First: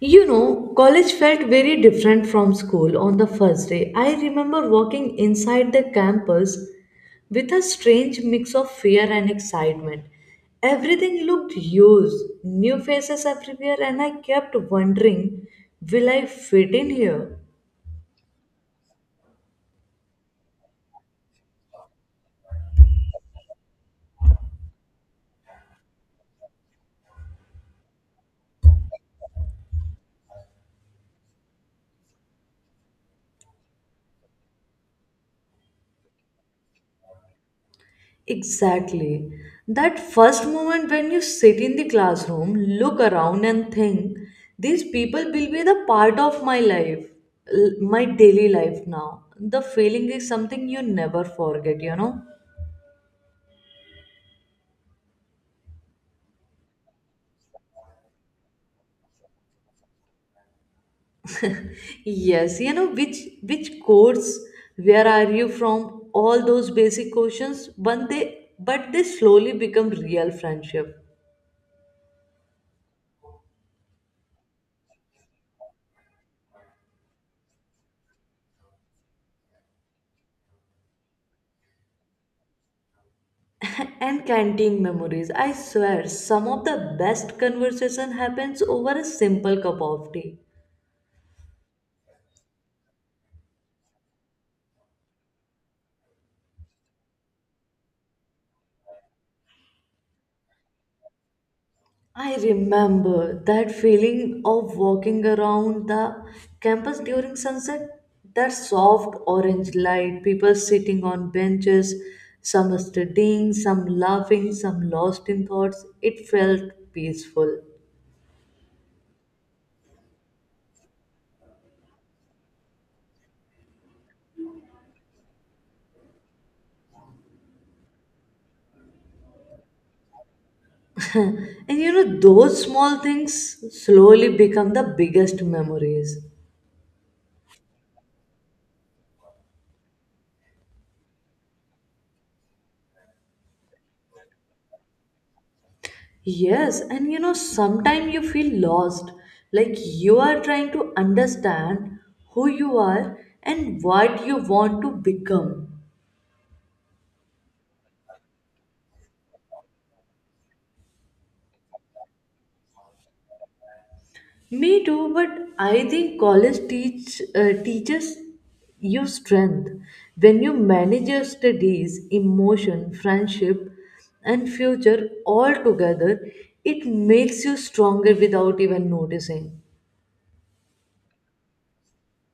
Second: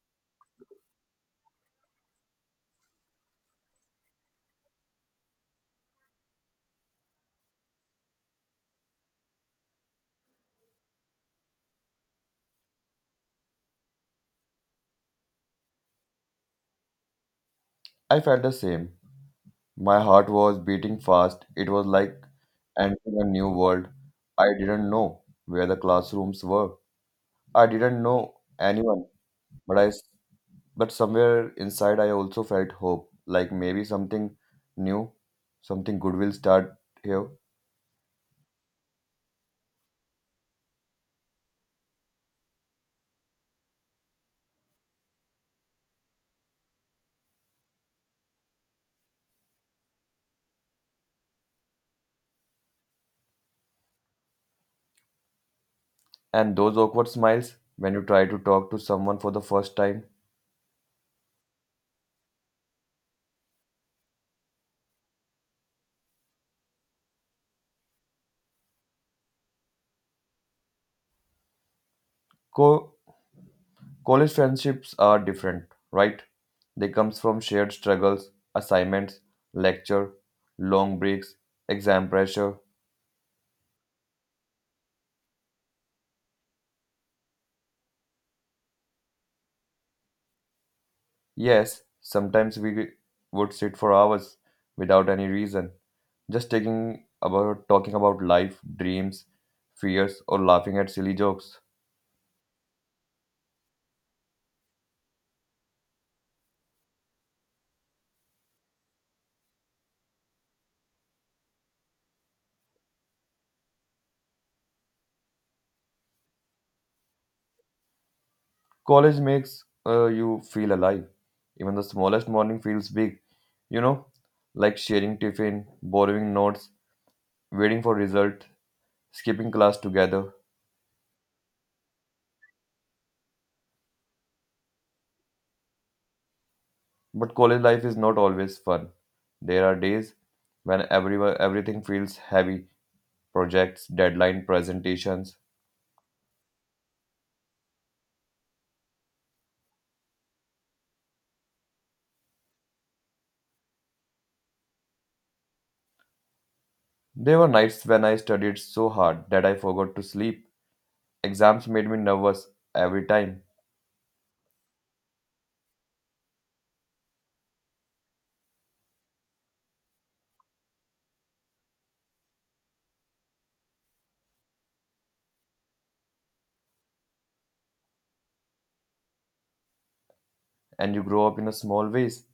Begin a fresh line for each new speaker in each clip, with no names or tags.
You know, college felt very different from school on the first day. I remember walking inside the campus with a strange mix of fear and excitement. Everything looked huge, new faces everywhere, and I kept wondering, will I fit in here?
I felt the same. My heart was beating fast. It was like entering a new world. I didn't know where the classrooms were. I didn't know anyone, but I s- but somewhere inside I also felt hope, like maybe something new, something good will start here.
Exactly. That first moment when you sit in the classroom, look around, and think, these people will be the part of my life, my daily life now. The feeling is something you never forget, you know.
And those awkward smiles when you try to talk to someone for the first time.
Yes, you know which course, where are you from? All those basic questions, but they slowly become real friendship.
Co College friendships are different, right? They comes from shared struggles, assignments, lecture, long breaks, exam pressure.
And canteen memories. I swear, some of the best conversation happens over a simple cup of tea.
Yes, sometimes we would sit for hours without any reason, just taking about talking about life, dreams, fears, or laughing at silly jokes.
I remember that feeling of walking around the campus during sunset, that soft orange light, people sitting on benches, some studying, some laughing, some lost in thoughts. It felt peaceful.
College makes you feel alive. Even the smallest morning feels big, you know, like sharing tiffin, borrowing notes, waiting for result, skipping class together.
And you know, those small things slowly become the biggest memories.
But college life is not always fun. There are days when everything feels heavy projects, deadline presentations.
Yes, and you know, sometimes you feel lost, like you are trying to understand who you are and what you want to become.
There were nights when I studied so hard that I forgot to sleep. Exams made me nervous every time,
Me too, but I think college teaches you strength when you manage your studies, emotion, friendship, and future all together. It makes you stronger without even noticing,
and you grow up in a small ways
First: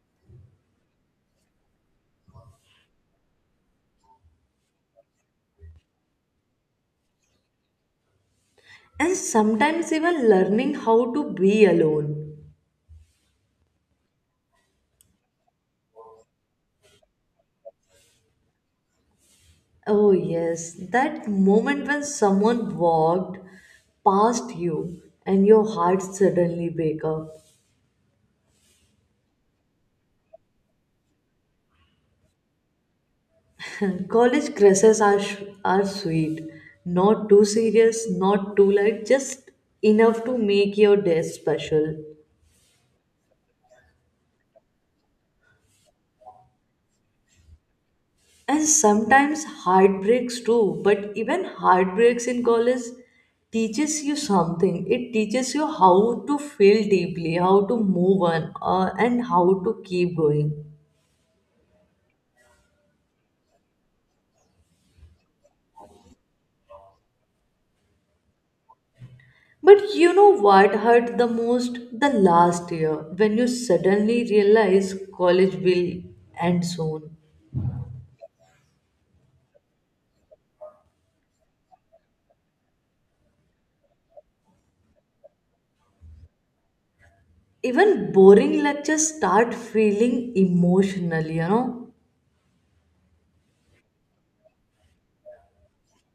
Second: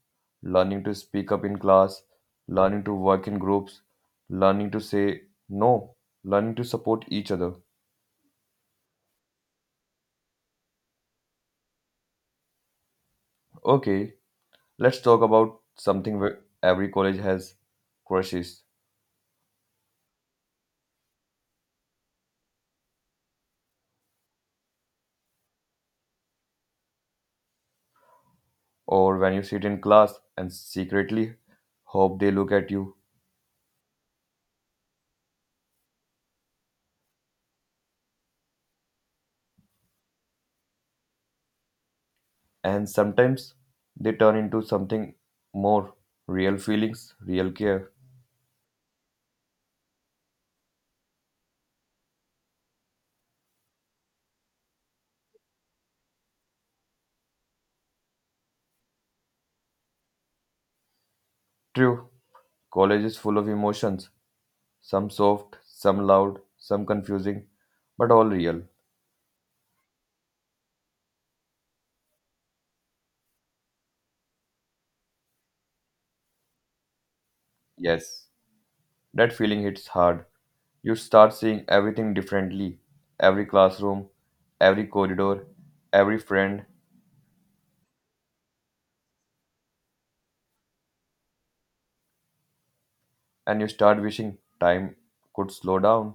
learning to speak up in class, learning to work in groups, learning to say no, learning to support each other.
and sometimes even learning how to be alone.
Okay, let's talk about something where every college has crushes
Oh, yes, that moment when someone walked past you and your heart suddenly wake up.
or when you sit in class and secretly hope they look at you.
College crushes are, are sweet, not too serious, not too light, just enough to make your day special.
And sometimes they turn into something more real feelings, real care.
And sometimes heartbreaks too, but even heartbreaks in college teaches you something. It teaches you how to feel deeply, how to move on, and how to keep going.
True, college is full of emotions some soft, some loud, some confusing, but all real.
But you know what hurt the most? The last year, when you suddenly realize college will end soon.
Yes, that feeling hits hard. You start seeing everything differently every classroom, every corridor, every friend,
Even boring lectures start feeling emotional, you know.
and you start wishing time could slow down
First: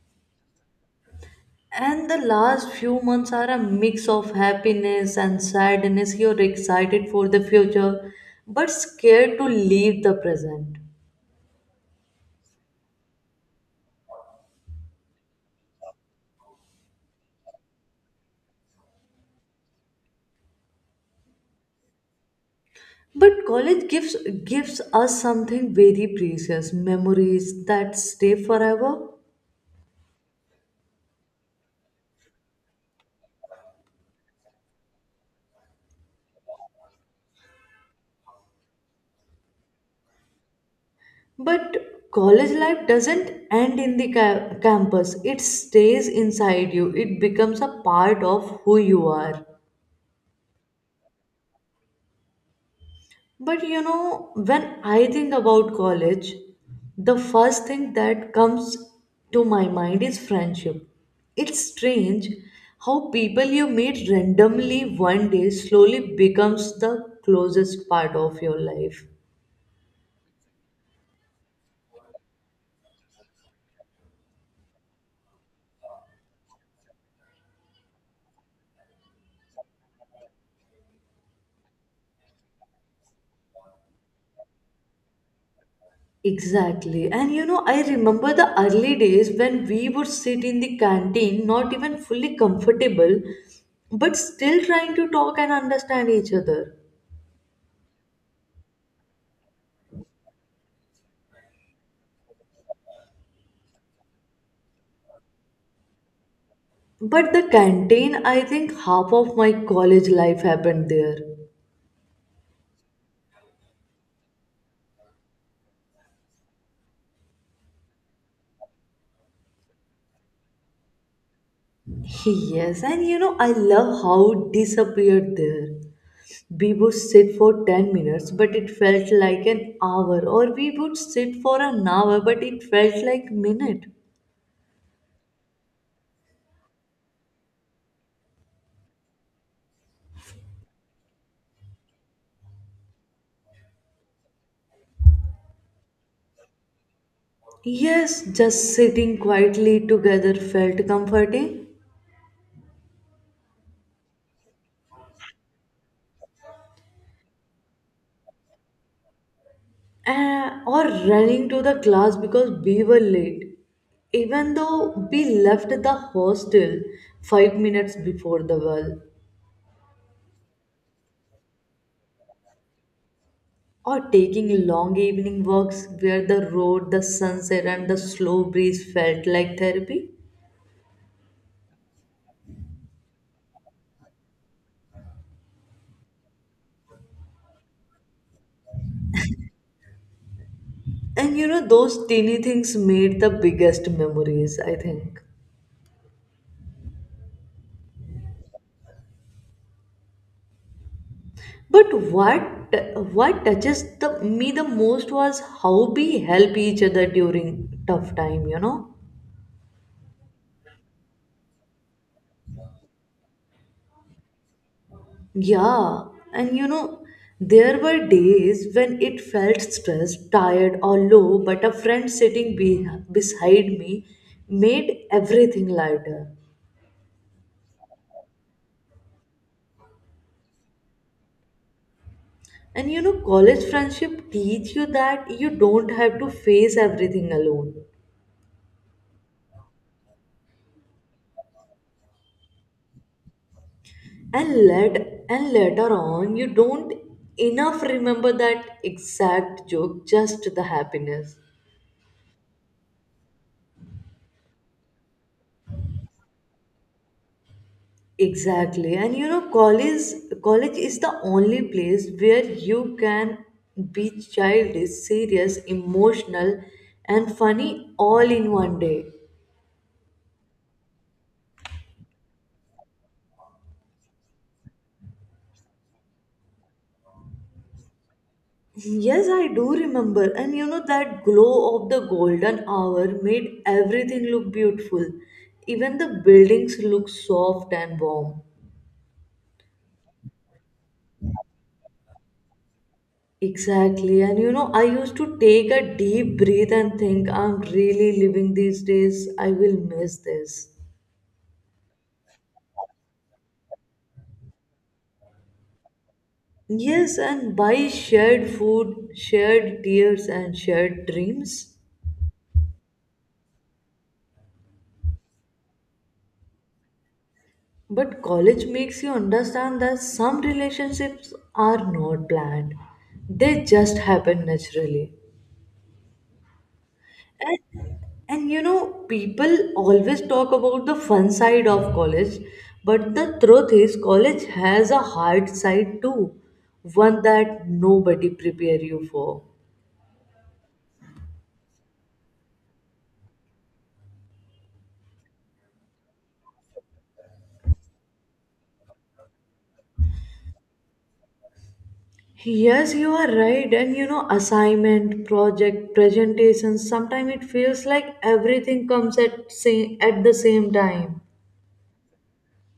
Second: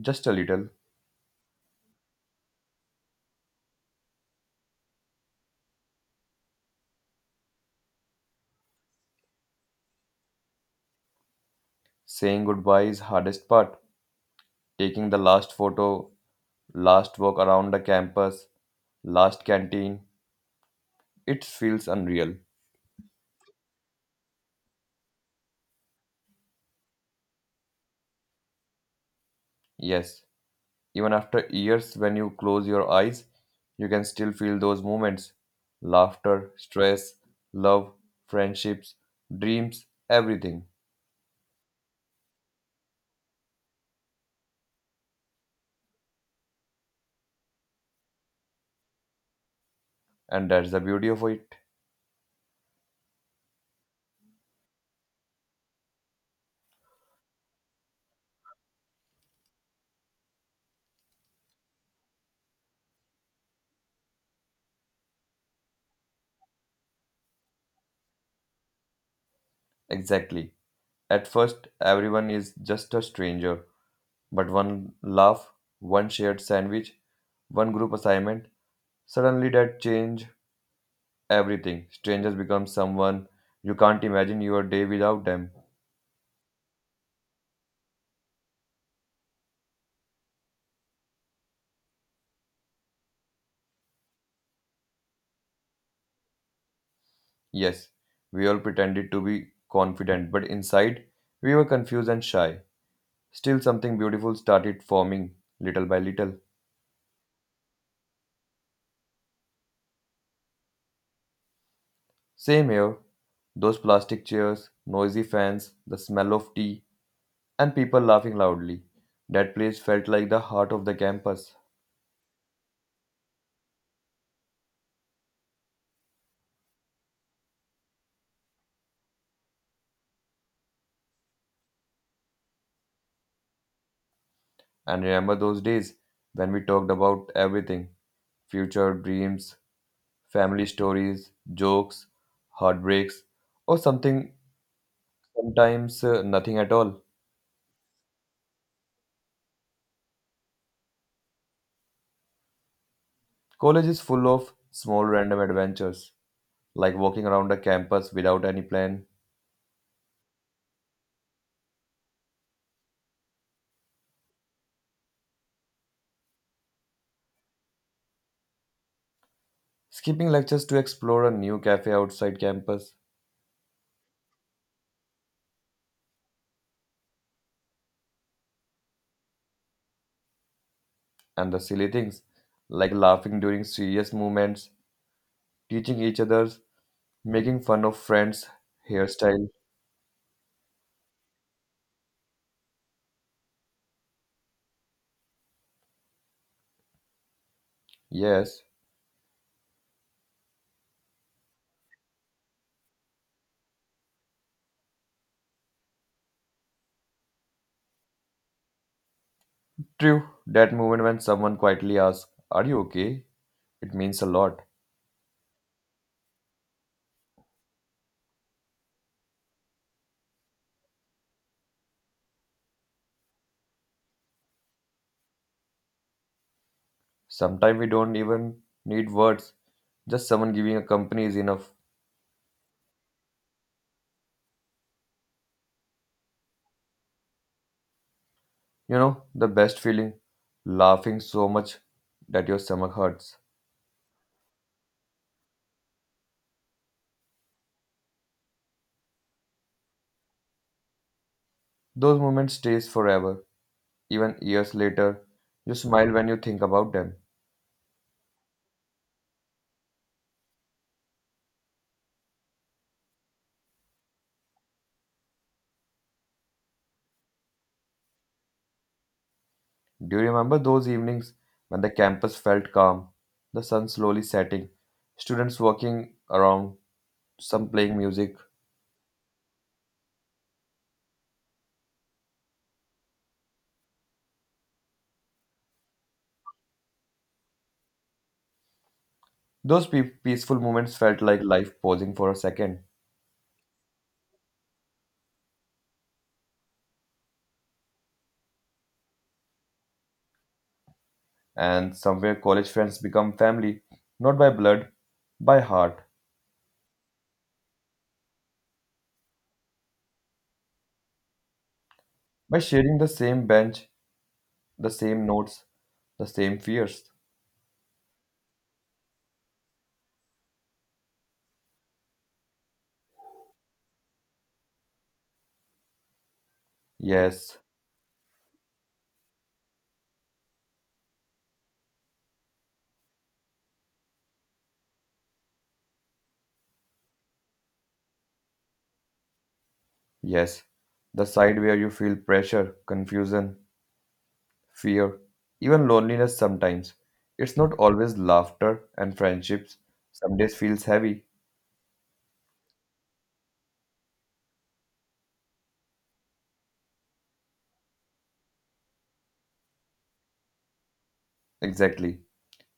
just a little.
And the last few months are a mix of happiness and sadness. You're excited for the future, but scared to leave the present.
Saying goodbye is hardest part. Taking the last photo, last walk around the campus, last canteen, it feels unreal.
But college gives us something very precious, memories that stay forever.
Yes, even after years when you close your eyes, you can still feel those moments. Laughter, stress, love, friendships, dreams, everything.
But college life doesn't end in the campus. It stays inside you. It becomes a part of who you are.
And that's the beauty of it.
But you know, when I think about college, the first thing that comes to my mind is friendship. It's strange how people you meet randomly one day slowly becomes the closest part of your life.
Exactly. At first, everyone is just a stranger, but one laugh, one shared sandwich, one group assignment, suddenly, that changed everything. Strangers become someone you can't imagine your day without them.
Exactly. And you know, I remember the early days when we would sit in the canteen, not even fully comfortable, but still trying to talk and understand each other.
Yes, we all pretended to be confident, but inside, we were confused and shy. Still, something beautiful started forming little by little.
But the canteen, I think half of my college life happened there.
Same here. Those plastic chairs, noisy fans, the smell of tea, and people laughing loudly. That place felt like the heart of the campus.
Yes, and you know, I love how it disappeared there. We would sit for 10 minutes, but it felt like an hour, or we would sit for an hour, but it felt like minute.
And remember those days when we talked about everything future, dreams, family stories, jokes, heartbreaks, or something sometimes nothing at all.
Yes, just sitting quietly together felt comforting,
College is full of small random adventures, like walking around a campus without any plan,
or running to the class because we were late, even though we left the hostel 5 minutes before the bell,
skipping lectures to explore a new cafe outside campus,
or taking long evening walks where the road, the sunset, and the slow breeze felt like therapy.
and the silly things like laughing during serious moments, teaching each others, making fun of friends' hairstyle.
And you know, those teeny things made the biggest memories, I think.
Yes,
But what touches the me the most was how we help each other during tough time, you know?
true, that moment when someone quietly asks, are you okay? It means a lot.
Yeah, and you know, there were days when it felt stressed, tired or low, but a friend sitting beside me made everything lighter.
Sometimes we don't even need words, just someone giving a company is enough.
And you know, college friendship teach you that you don't have to face everything alone.
You know, the best feeling, laughing so much that your stomach hurts.
And let and later on you don't enough remember that exact joke, just the happiness.
Those moments stays forever, even years later. You smile when you think about them.
Exactly. And you know, college is the only place where you can be childish, serious, emotional, and funny all in one day.
Do you remember those evenings when the campus felt calm, the sun slowly setting, students walking around, some playing music?
Yes, I do remember. And you know, that glow of the golden hour made everything look beautiful, even the buildings look soft and warm.
Those peaceful moments felt like life pausing for a second.
Exactly. And you know, I used to take a deep breath and think, I'm really living these days. I will miss this.
And somewhere college friends become family, not by blood, by heart,
Yes, and buy shared food, shared tears, and shared dreams.
by sharing the same bench, the same notes, the same fears.
But college makes you understand that some relationships are not planned, they just happen naturally.
Yes,
And you know, people always talk about the fun side of college, but the truth is, college has a hard side too, one that nobody prepare you for.
yes, the side where you feel pressure, confusion, fear, even loneliness sometimes. It's not always laughter and friendships. Some days feels heavy.
Yes, you are right. And you know, assignment, project, presentation, sometimes it feels like everything comes at the same time.
Exactly.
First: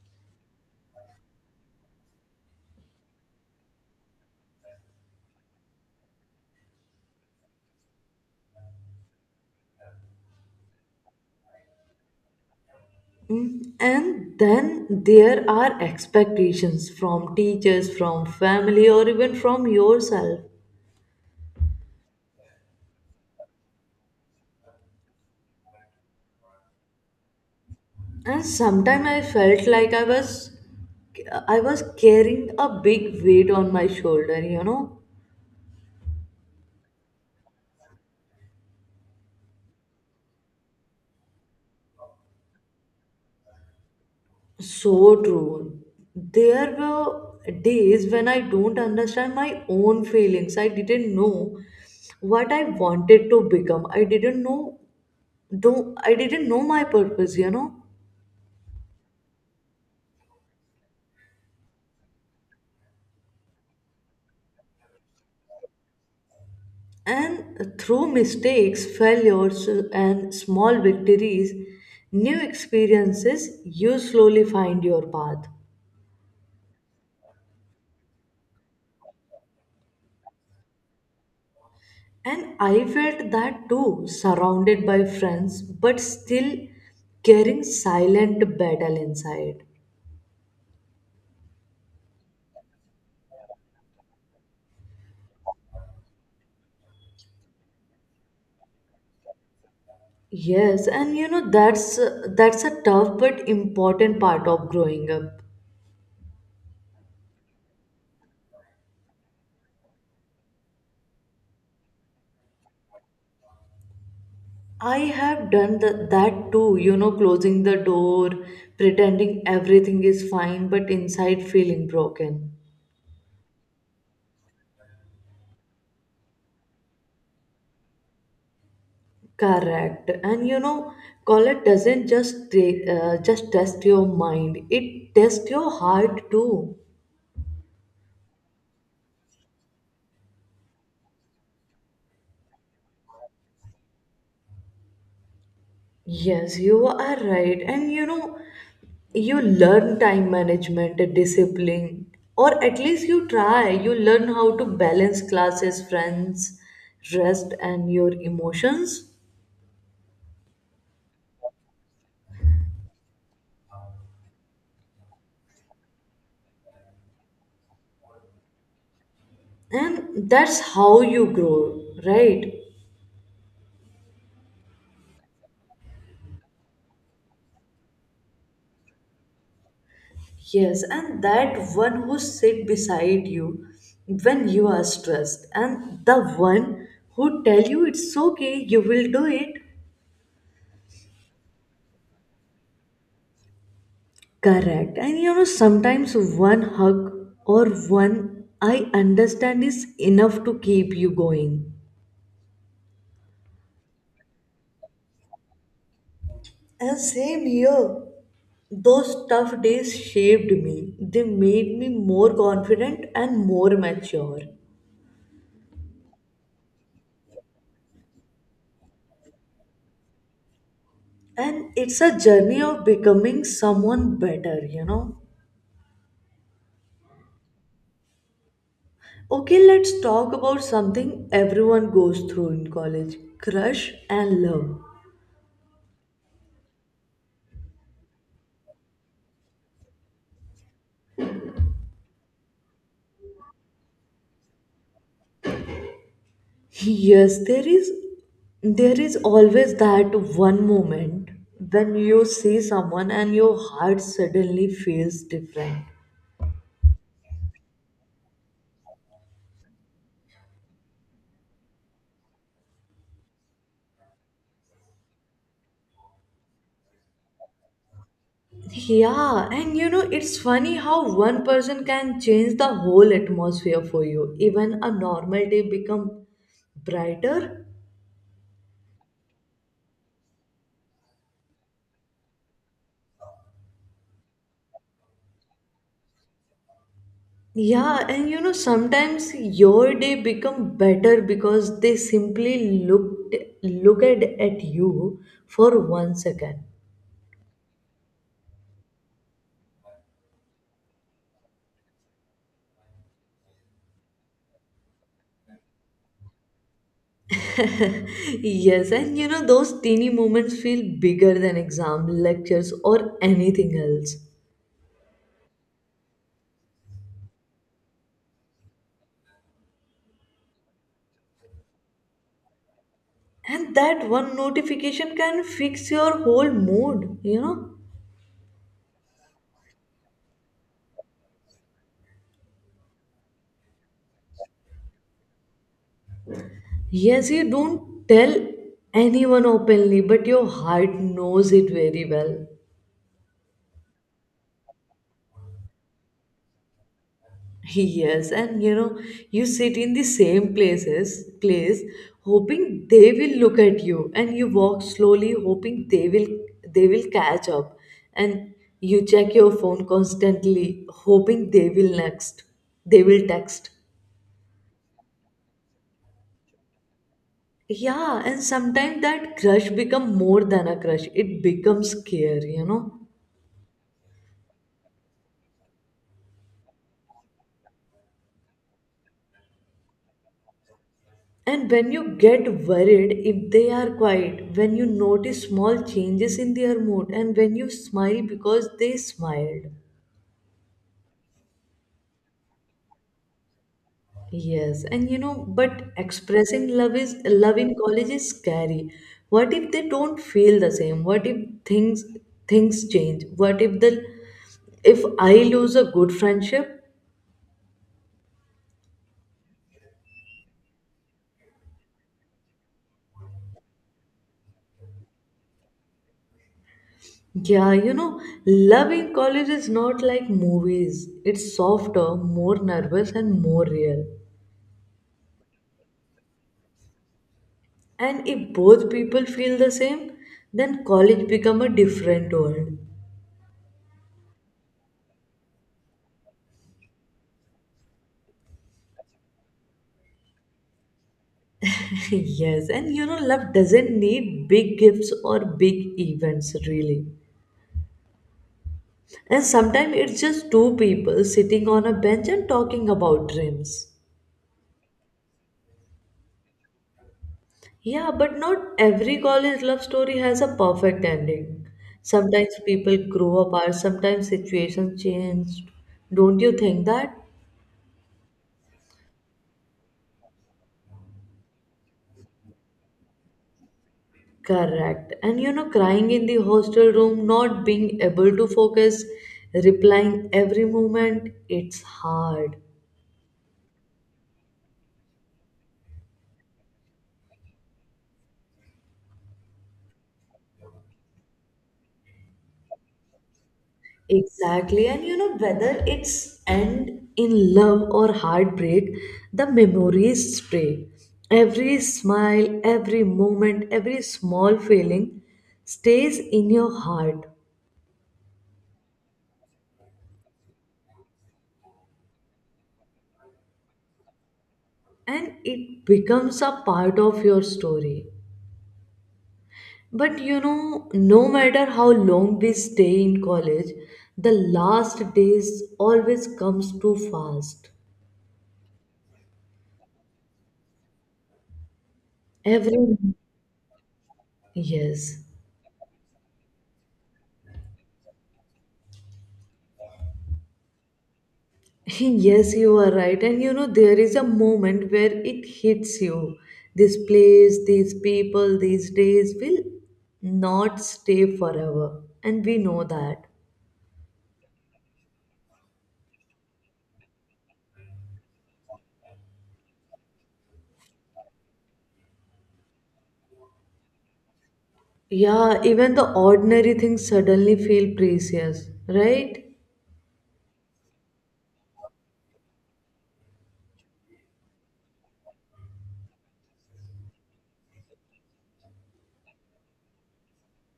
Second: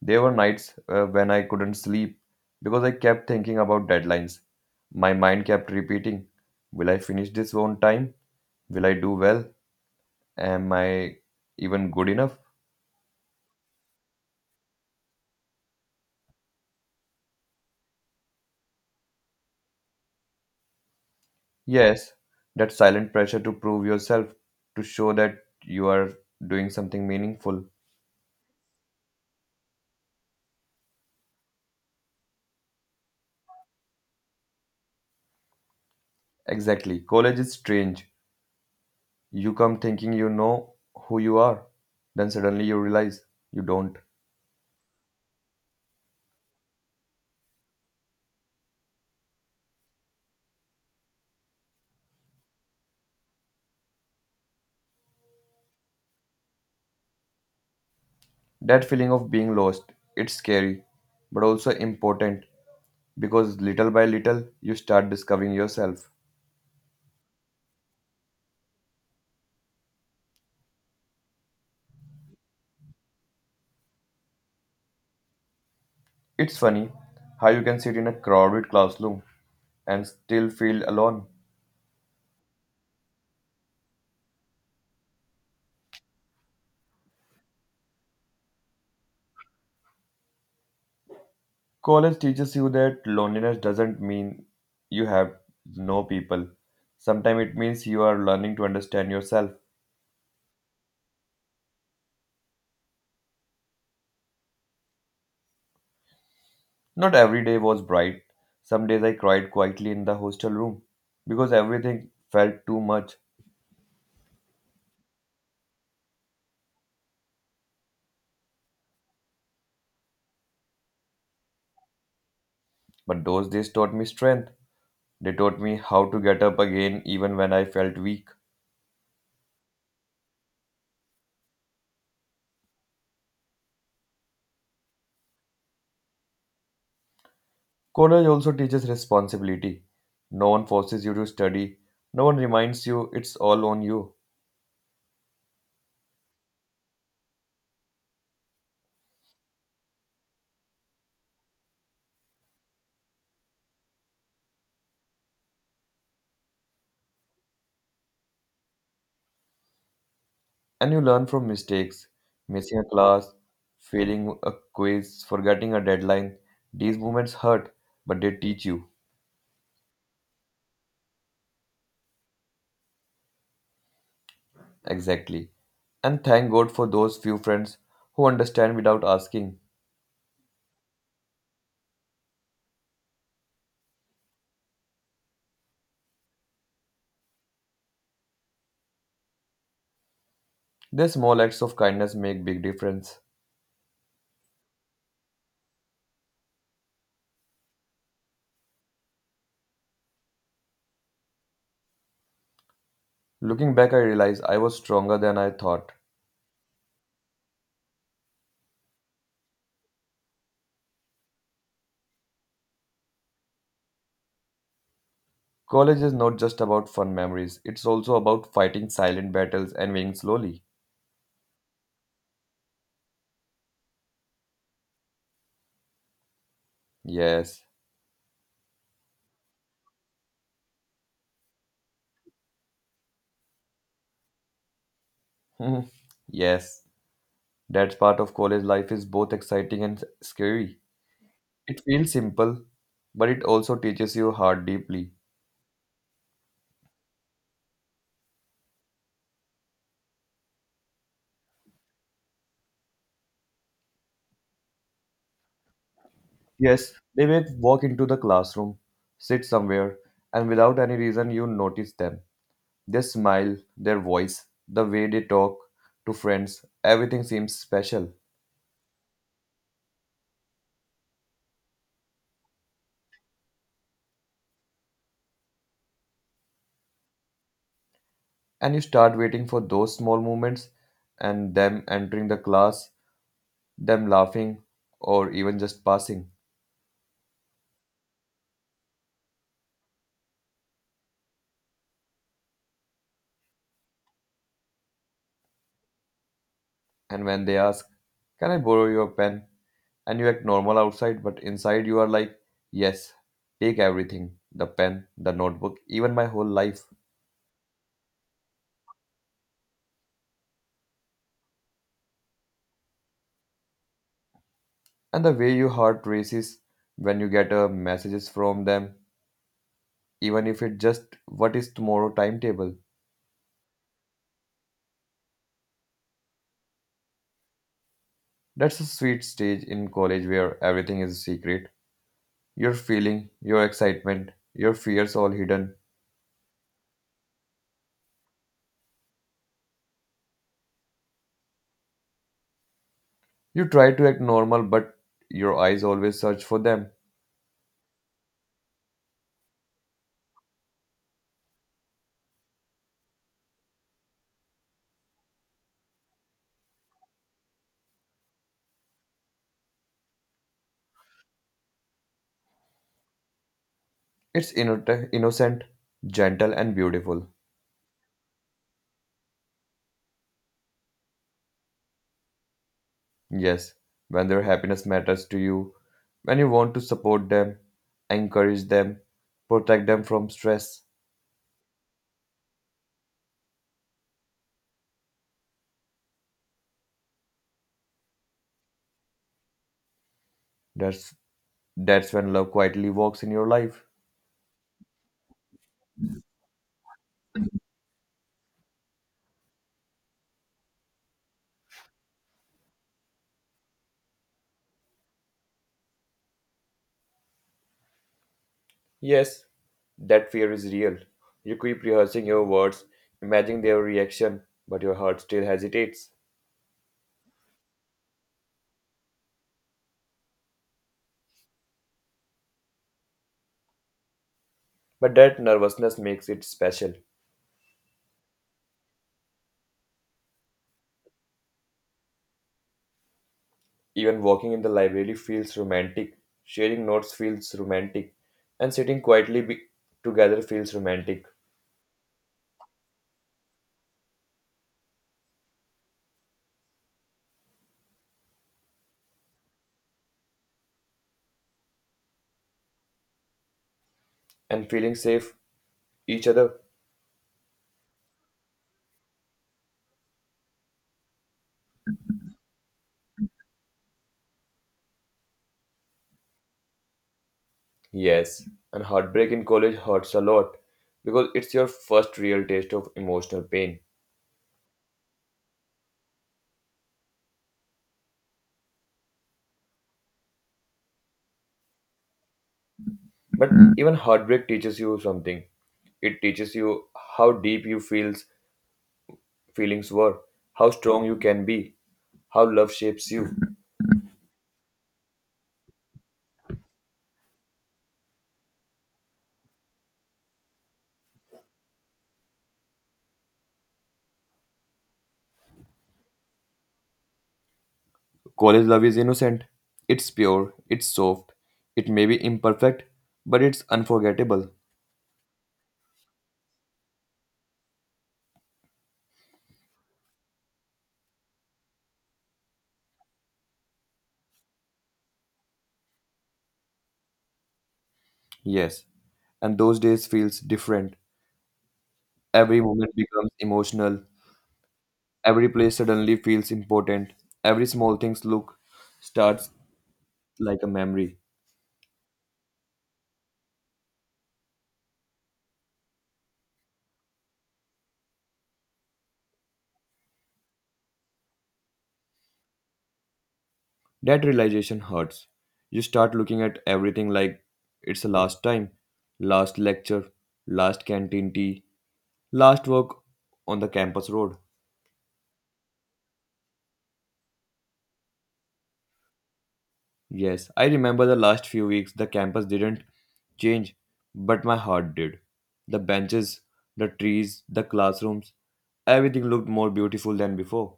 There were nights when I couldn't sleep because I kept thinking about deadlines. My mind kept repeating, will I finish this on time? Will I do well? Am I even good enough?
Mm, and then there are expectations from teachers, from family, or even from yourself.
Yes, that silent pressure to prove yourself, to show that you are doing something meaningful.
And sometimes I felt like I was carrying a big weight on my shoulder, you know.
Exactly. College is strange. You come thinking you know who you are, then suddenly you realize you don't.
So true. There were days when I don't understand my own feelings. I didn't know what I wanted to become. I didn't know do I didn't know my purpose, you know.
That feeling of being lost, it's scary, but also important because little by little you start discovering yourself.
And through mistakes, failures, and small victories, new experiences, you slowly find your path.
It's funny how you can sit in a crowded classroom and still feel alone.
And I felt that too, surrounded by friends, but still carrying silent battle inside.
College teaches you that loneliness doesn't mean you have no people. Sometimes it means you are learning to understand yourself.
Yes, and you know that's a tough but important part of growing up.
Not every day was bright. Some days I cried quietly in the hostel room because everything felt too much.
I have done that too, you know, closing the door, pretending everything is fine, but inside feeling broken.
But those days taught me strength. They taught me how to get up again even when I felt weak.
Correct. And you know, color doesn't just just test your mind; it tests your heart too.
College also teaches responsibility. No one forces you to study, no one reminds you it's all on you.
Yes, you are right. And you know, you learn time management, discipline, or at least you try. You learn how to balance classes, friends, rest, and your emotions.
And you learn from mistakes, missing a class, failing a quiz, forgetting a deadline. These moments hurt, but they teach you.
And that's how you grow, right?
Exactly. And thank God for those few friends who understand without asking.
Yes, and that one who sit beside you when you are stressed, and the one who tell you it's okay, you will do it.
Their small acts of kindness make big difference.
Correct. And you know, sometimes one hug or one I understand is enough to keep you going.
Looking back, I realize I was stronger than I thought.
And same here. Those tough days shaped me. They made me more confident and more mature.
College is not just about fun memories, it's also about fighting silent battles and winning slowly.
And it's a journey of becoming someone better, you know.
Yes.
Okay, let's talk about something everyone goes through in college crush and love.
Yes. That part of college life is both exciting and scary. It feels simple, but it also teaches you hard deeply.
Yes, there is always that one moment when you see someone and your heart suddenly feels different.
Yes, they may walk into the classroom, sit somewhere, and without any reason you notice them. Their smile, their voice, the way they talk to friends, everything seems special.
Yeah, and you know it's funny how one person can change the whole atmosphere for you. Even a normal day become brighter.
And you start waiting for those small moments and them entering the class, them laughing, or even just passing.
Yeah, and you know sometimes your day become better because they simply look at you for 1 second.
And when they ask, can I borrow your pen? And you act normal outside, but inside you are like, yes, take everything the pen, the notebook, even my whole life.
Yes, and you know, those teeny moments feel bigger than exam, lectures, or anything else.
And the way your heart races when you get messages from them, even if it just what is tomorrow timetable.
And that one notification can fix your whole mood, you know?
That's a sweet stage in college where everything is a secret. Your feeling, your excitement, your fears all hidden.
Yes, you don't tell anyone openly, but your heart knows it very well.
You try to act normal, but your eyes always search for them.
Yes, and you know, you sit in the same place, hoping they will look at you, and you walk slowly, hoping they will catch up, and you check your phone constantly, hoping they will text.
It's innocent, gentle, and beautiful.
Yeah, and sometimes that crush become more than a crush. It becomes care, you know.
Yes, when their happiness matters to you, when you want to support them, encourage them, protect them from stress,
And when you get worried if they are quiet, when you notice small changes in their mood, and when you smile because they smiled.
that's that's when love quietly walks in your life.
Yes, and you know, but expressing love is love in college is scary. What if they don't feel the same? What if things change? What if the if I lose a good friendship?
Yes, that fear is real. You keep rehearsing your words, imagining their reaction, but your heart still hesitates.
Yeah, you know, love in college is not like movies. It's softer, more nervous, and more real.
But that nervousness makes it special.
And if both people feel the same, then college become a different world.
Even walking in the library feels romantic, sharing notes feels romantic, and sitting quietly together feels romantic,
Yes, and you know love doesn't need big gifts or big events really. And sometimes it's just two people sitting on a bench and talking about dreams.
and feeling safe each other.
Yeah, but not every college love story has a perfect ending. Sometimes people grow apart, sometimes situations change. Don't you think that?
Yes, and heartbreak in college hurts a lot because it's your first real taste of emotional pain.
Correct. And you know, crying in the hostel room, not being able to focus, replying every moment, it's hard.
But even heartbreak teaches you something. It teaches you how deep you feels feelings were, how strong you can be, how love shapes you.
Exactly. And you know, whether it's end in love or heartbreak, the memories stay. Every smile, every moment, every small feeling stays in your heart,
College love is innocent. It's pure, it's soft. It may be imperfect, but it's unforgettable.
and it becomes a part of your story. But you know, no matter how long we stay in college, the last days always comes too fast.
Yes, and those days feels different. Every moment
Every
becomes emotional.
yes,
Every place suddenly feels important. Every small thing's look starts like a memory.
yes, you are right. And you know, there is a moment where it hits you. This place, these people, these days will not stay forever, and we know that.
That realization hurts. You start looking at everything like it's the last time, last lecture, last canteen tea, last walk on the campus road.
Yeah, even the ordinary things suddenly feel precious, right?
Yes, I remember the last few weeks the campus didn't change, but my heart did. The benches, the trees, the classrooms, everything looked more beautiful than before.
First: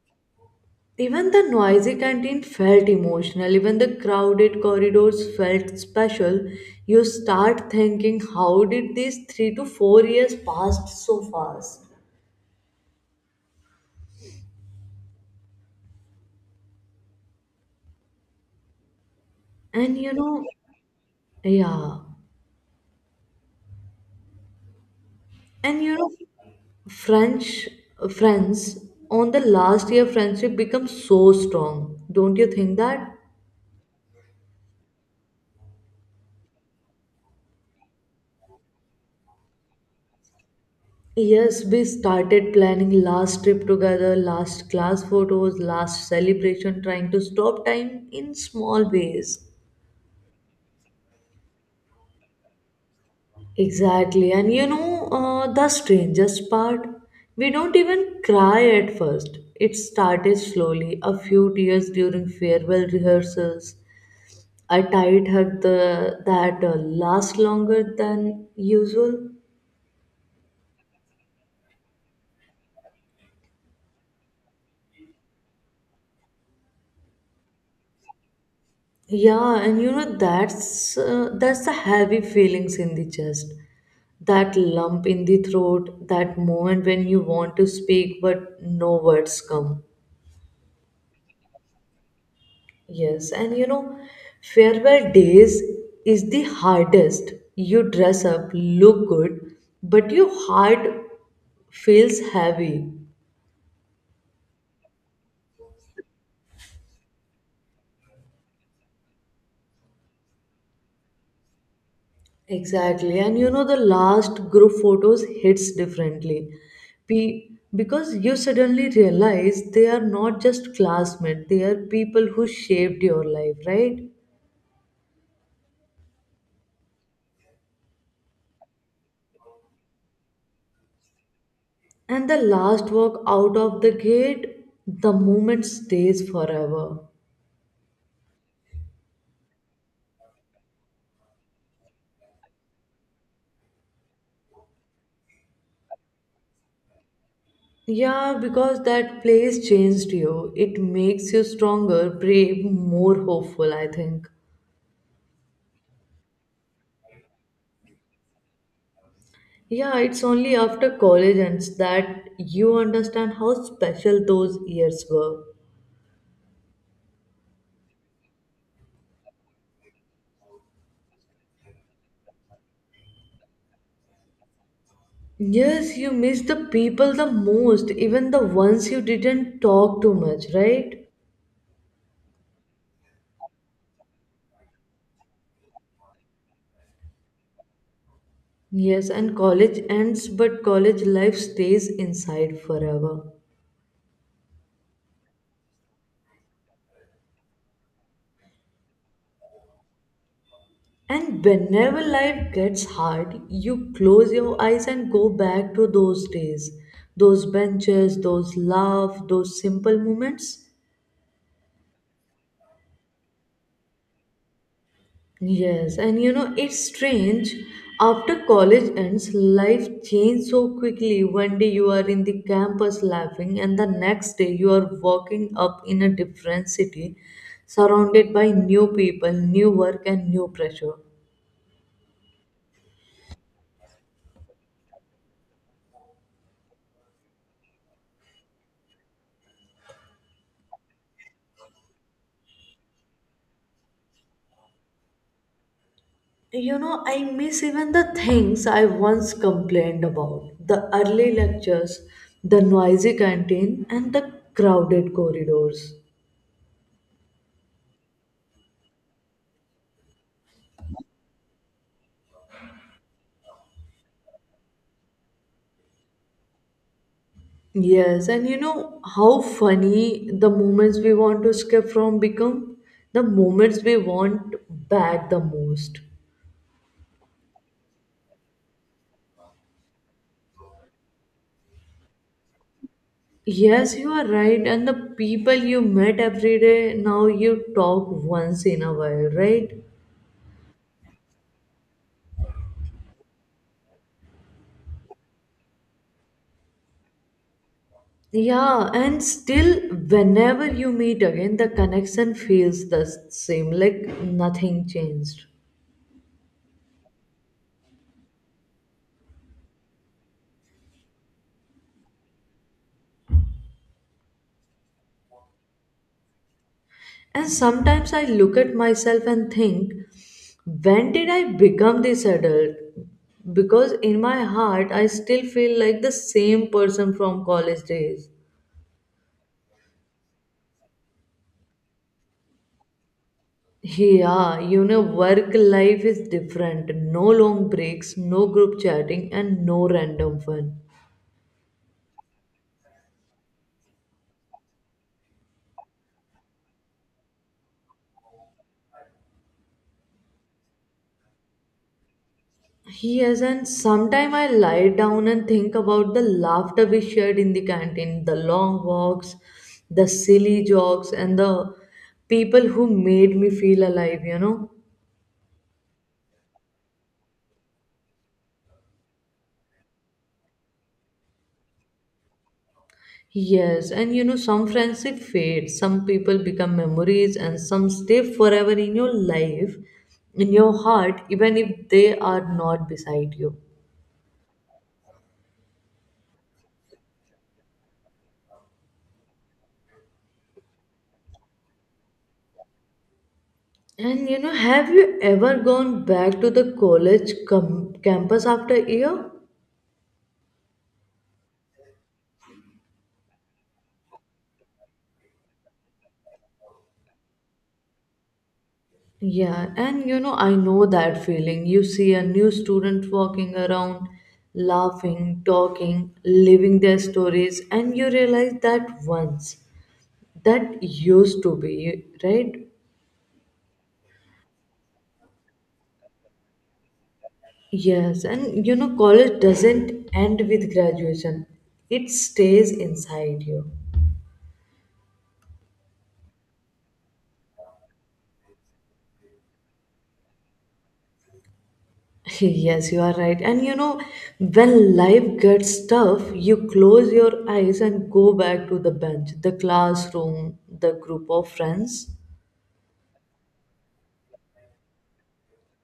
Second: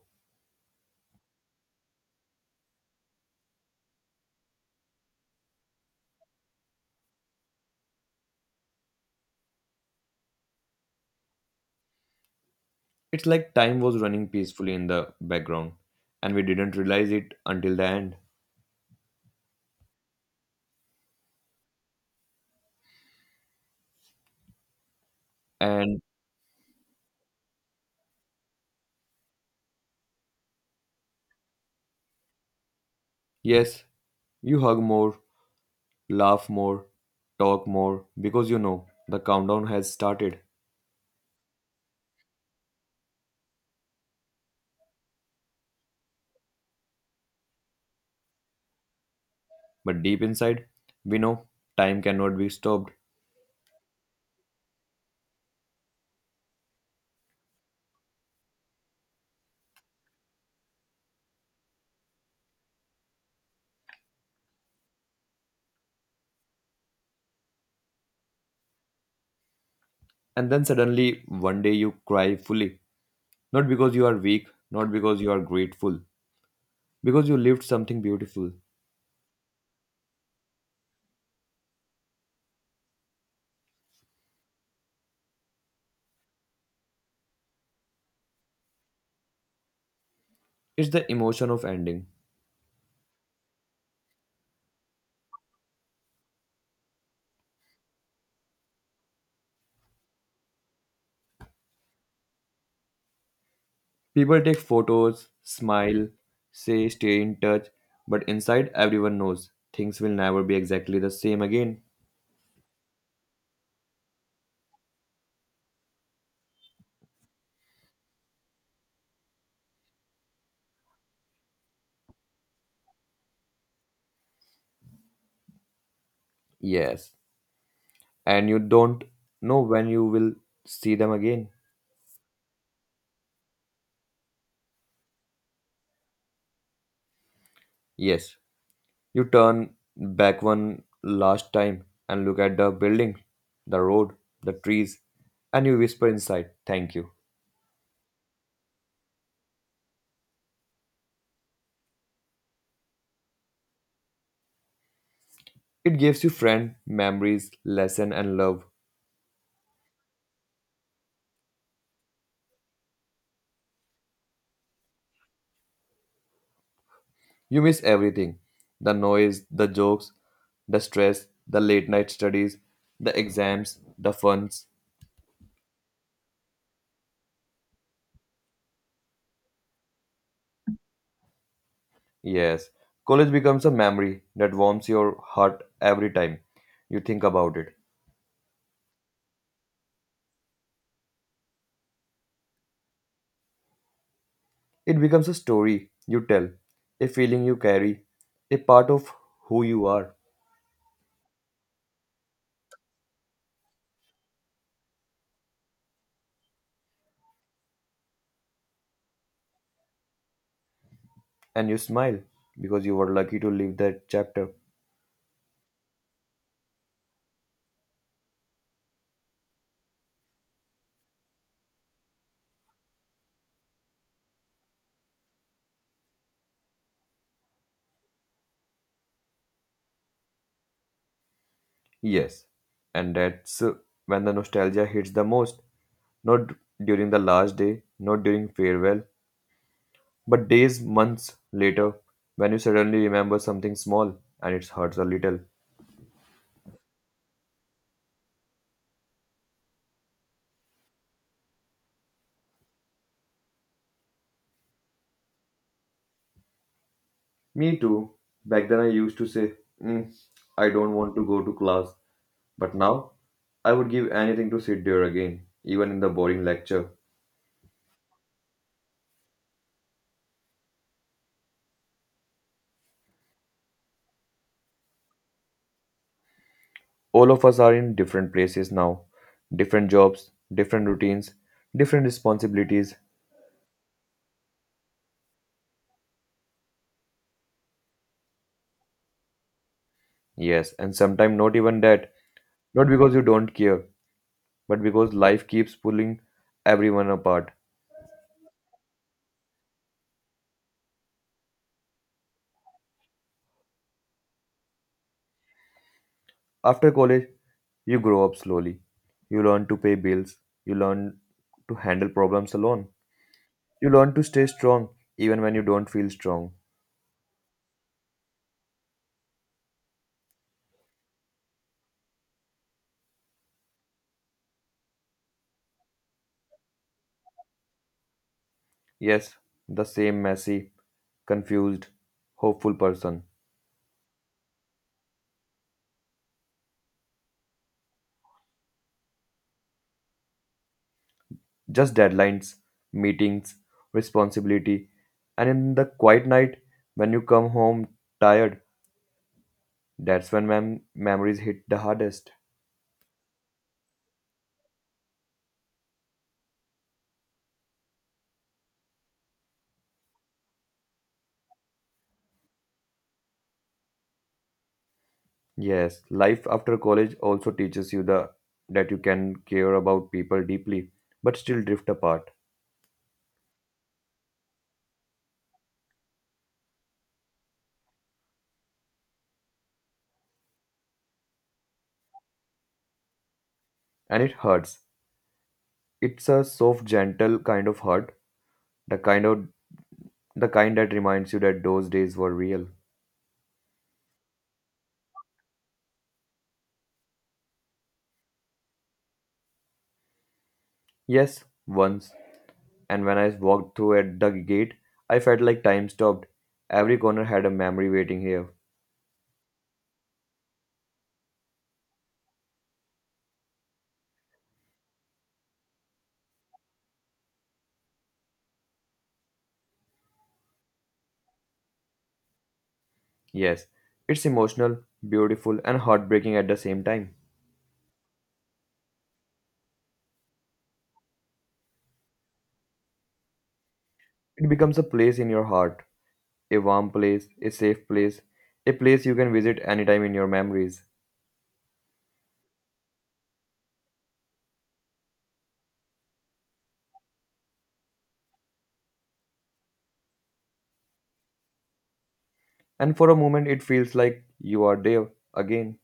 Even the noisy canteen felt emotional, even the crowded corridors felt special. You start thinking, how did these 3 to 4 years pass so fast?
It's like time was running peacefully in the background, and we didn't realize it until the end.
And you know, yeah, and you
And
know, French friends on the last year friendship becomes so strong. Don't you think that?
yes, you hug more, laugh more, talk more, because you know the countdown has started.
Yes, we started planning last trip together, last class photos, last celebration, trying to stop time in small ways.
But deep inside, we know time cannot be stopped.
Exactly. And you know, the strangest part, we don't even cry at first. It started slowly, a few tears during farewell rehearsals, a tight hug that lasts longer than usual.
And then suddenly, one day you cry fully. Not because you are weak, not because you are grateful, because you lived something beautiful.
Yeah, and that's the heavy feelings in the chest. That lump in the throat, that moment when you want to speak but no words come.
It's the emotion of ending.
Yes, and farewell days is the hardest. You dress up, look good, but your heart feels heavy.
People take photos, smile, say stay in touch, but inside everyone knows things will never be exactly the same again.
Exactly, and the last group photos hits differently. P- because you suddenly realize they are not just classmates, they are people who shaped your life, right?
Yes. And you don't know when you will see them again.
And the last walk out of the gate, the moment stays forever.
Yes. You turn back one last time and look at the building, the road, the trees, and you whisper inside, thank you.
Yeah, because that place changed you. It makes you stronger, brave, more hopeful, I think.
It gives you friend, memories, lesson, and love.
Yeah, it's only after college ends that you understand how special those years were.
You miss everything the noise, the jokes, the stress, the late night studies, the exams, the funs.
Yes, you miss the people the most, even the ones you didn't talk too much, right?
Yes, college becomes a memory that warms your heart every time you think about it.
Yes, and college ends, but college life stays inside forever.
It becomes a story you tell, a feeling you carry, a part of who you are,
And whenever life gets hard, you close your eyes and go back to those days, those benches, those laughs, those simple moments.
and you smile because you were lucky to live that chapter.
Yes, and it's strange. After college ends, life changes so quickly. One day you are in the campus laughing, and the next day you are walking up in a different city, surrounded by new people, new work, and new pressure.
Yes, and that's when the nostalgia hits the most. Not during the last day, not during farewell, but days, months later, when you suddenly remember something small and it hurts a little.
I miss even the things I once complained about the early lectures, the noisy canteen, and the crowded corridors.
Me too. Back then, I used to say, "Mm, I don't want to go to class." But now, I would give anything to sit there again, even in the boring lecture.
Yes, and you know how funny the moments we want to escape from become? The moments we want back the most.
All of us are in different places now, different jobs, different routines, different responsibilities.
Yes, you are right, and the people you met every day now you talk once in a while, right?
Yes, and sometimes not even that. Not because you don't care, but because life keeps pulling everyone apart.
Yeah, and still, whenever you meet again, the connection feels the same, like nothing changed.
After college, you grow up slowly. You learn to pay bills. You learn to handle problems alone. You learn to stay strong even when you don't feel strong.
And sometimes I look at myself and think, when did I become this adult? Because in my heart, I still feel like the same person from college days.
Yes, the same messy, confused, hopeful person.
Yeah, work life is different. No long breaks, no group chatting, and no random fun.
Just deadlines, meetings, responsibility. And in the quiet night, when you come home tired, that's when memories hit the hardest.
He has, and sometime I lie down and think about the laughter we shared in the canteen, the long walks, the silly jokes, and the people who made me feel alive.
Yes, life after college also teaches you the that you can care about people deeply, but still drift apart.
Yes, and some friendship fade, some people become memories, and some stay forever in your life, in your heart, even if they are not beside you.
And it hurts. It's a soft, gentle kind of hurt, the kind of the kind that reminds you that those days were real.
And have you ever gone back to the college campus after a year?
Yes, once. And when I walked through at the gate, I felt like time stopped. Every corner had a memory waiting here.
Yeah, and I know that feeling. You see a new student walking around, laughing, talking, living their stories, and you realize that once that used to be, right?
Yes, it's emotional, beautiful, and heartbreaking at the same time.
Yes, and college doesn't end with graduation, it stays inside you.
It becomes a place in your heart a warm place, a safe place, a place you can visit anytime in your memories.
Yes, you are right. And when life gets tough, you close your eyes and go back to the bench, the classroom, the group of friends.
And for a moment, it feels like you are there again.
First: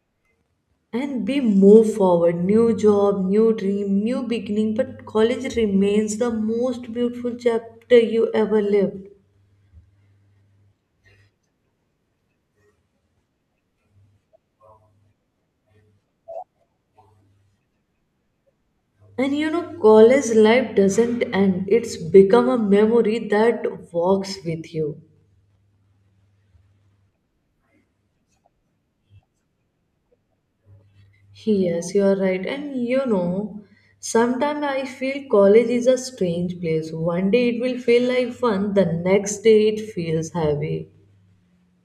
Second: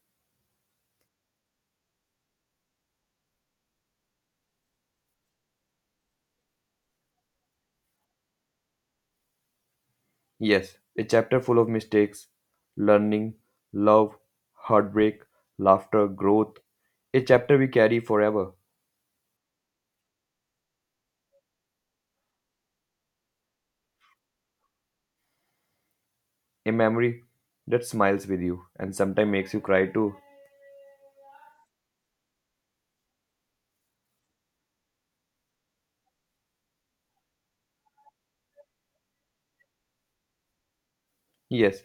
And we move forward, new job, new dream, new beginning, but college remains the most beautiful chapter you ever lived.
Yes, a chapter full of mistakes, learning, love, heartbreak, laughter, growth. A chapter we carry forever.
And college life doesn't end, it's become a memory that walks with you.
A memory that smiles with you and sometimes makes you cry too.
Yes, you are right. And sometimes I feel college is a strange place, one day it will feel like fun, the next day it feels heavy.
Yes,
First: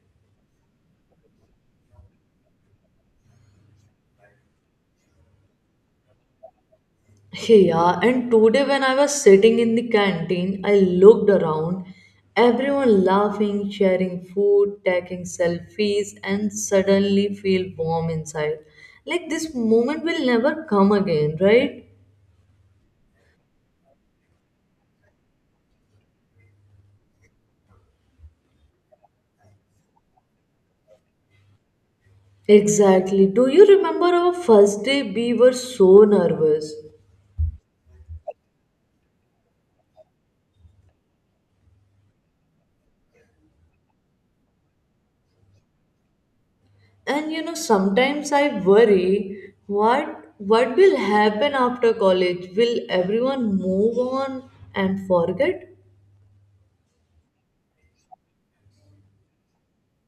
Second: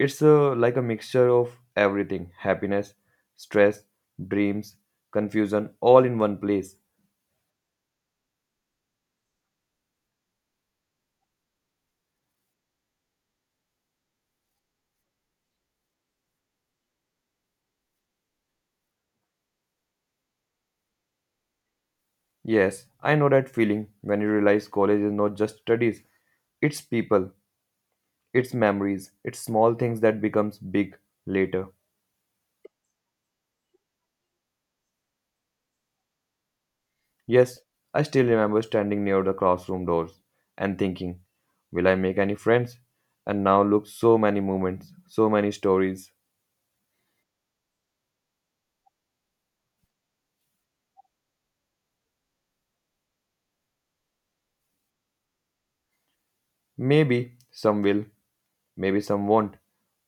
it's like a mixture of everything happiness, stress, dreams, confusion, all in one place.
Yeah, and today when I was sitting in the canteen, I looked around, everyone laughing, sharing food, taking selfies, and suddenly feel warm inside. Like this moment will never come again, right?
Yes, I know that feeling when you realize college is not just studies, it's people, it's memories, it's small things that becomes big later.
Exactly. Do you remember our first day? We were so nervous.
Yes, I still remember standing near the classroom doors and thinking, will I make any friends? And now look so many moments, so many stories.
And sometimes I worry what will happen after college? Will everyone move on and forget?
Maybe some will, maybe some won't,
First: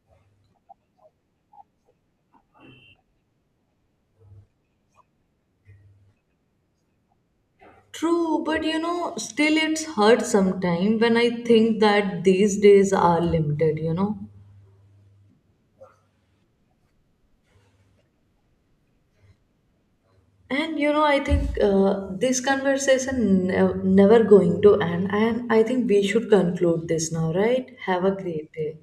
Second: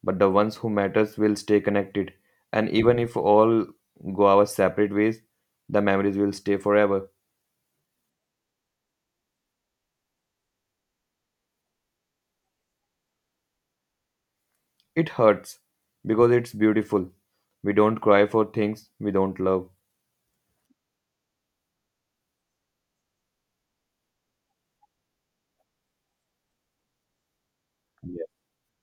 but the ones who matters will stay connected. And even if all go our separate ways, the memories will stay forever.
True, but still it's hurt sometime when I think that these days are limited.
It hurts because it's beautiful. We don't cry for things we don't love.
And I think this conversation never going to end, and I think we should conclude this now, right? Have a great day.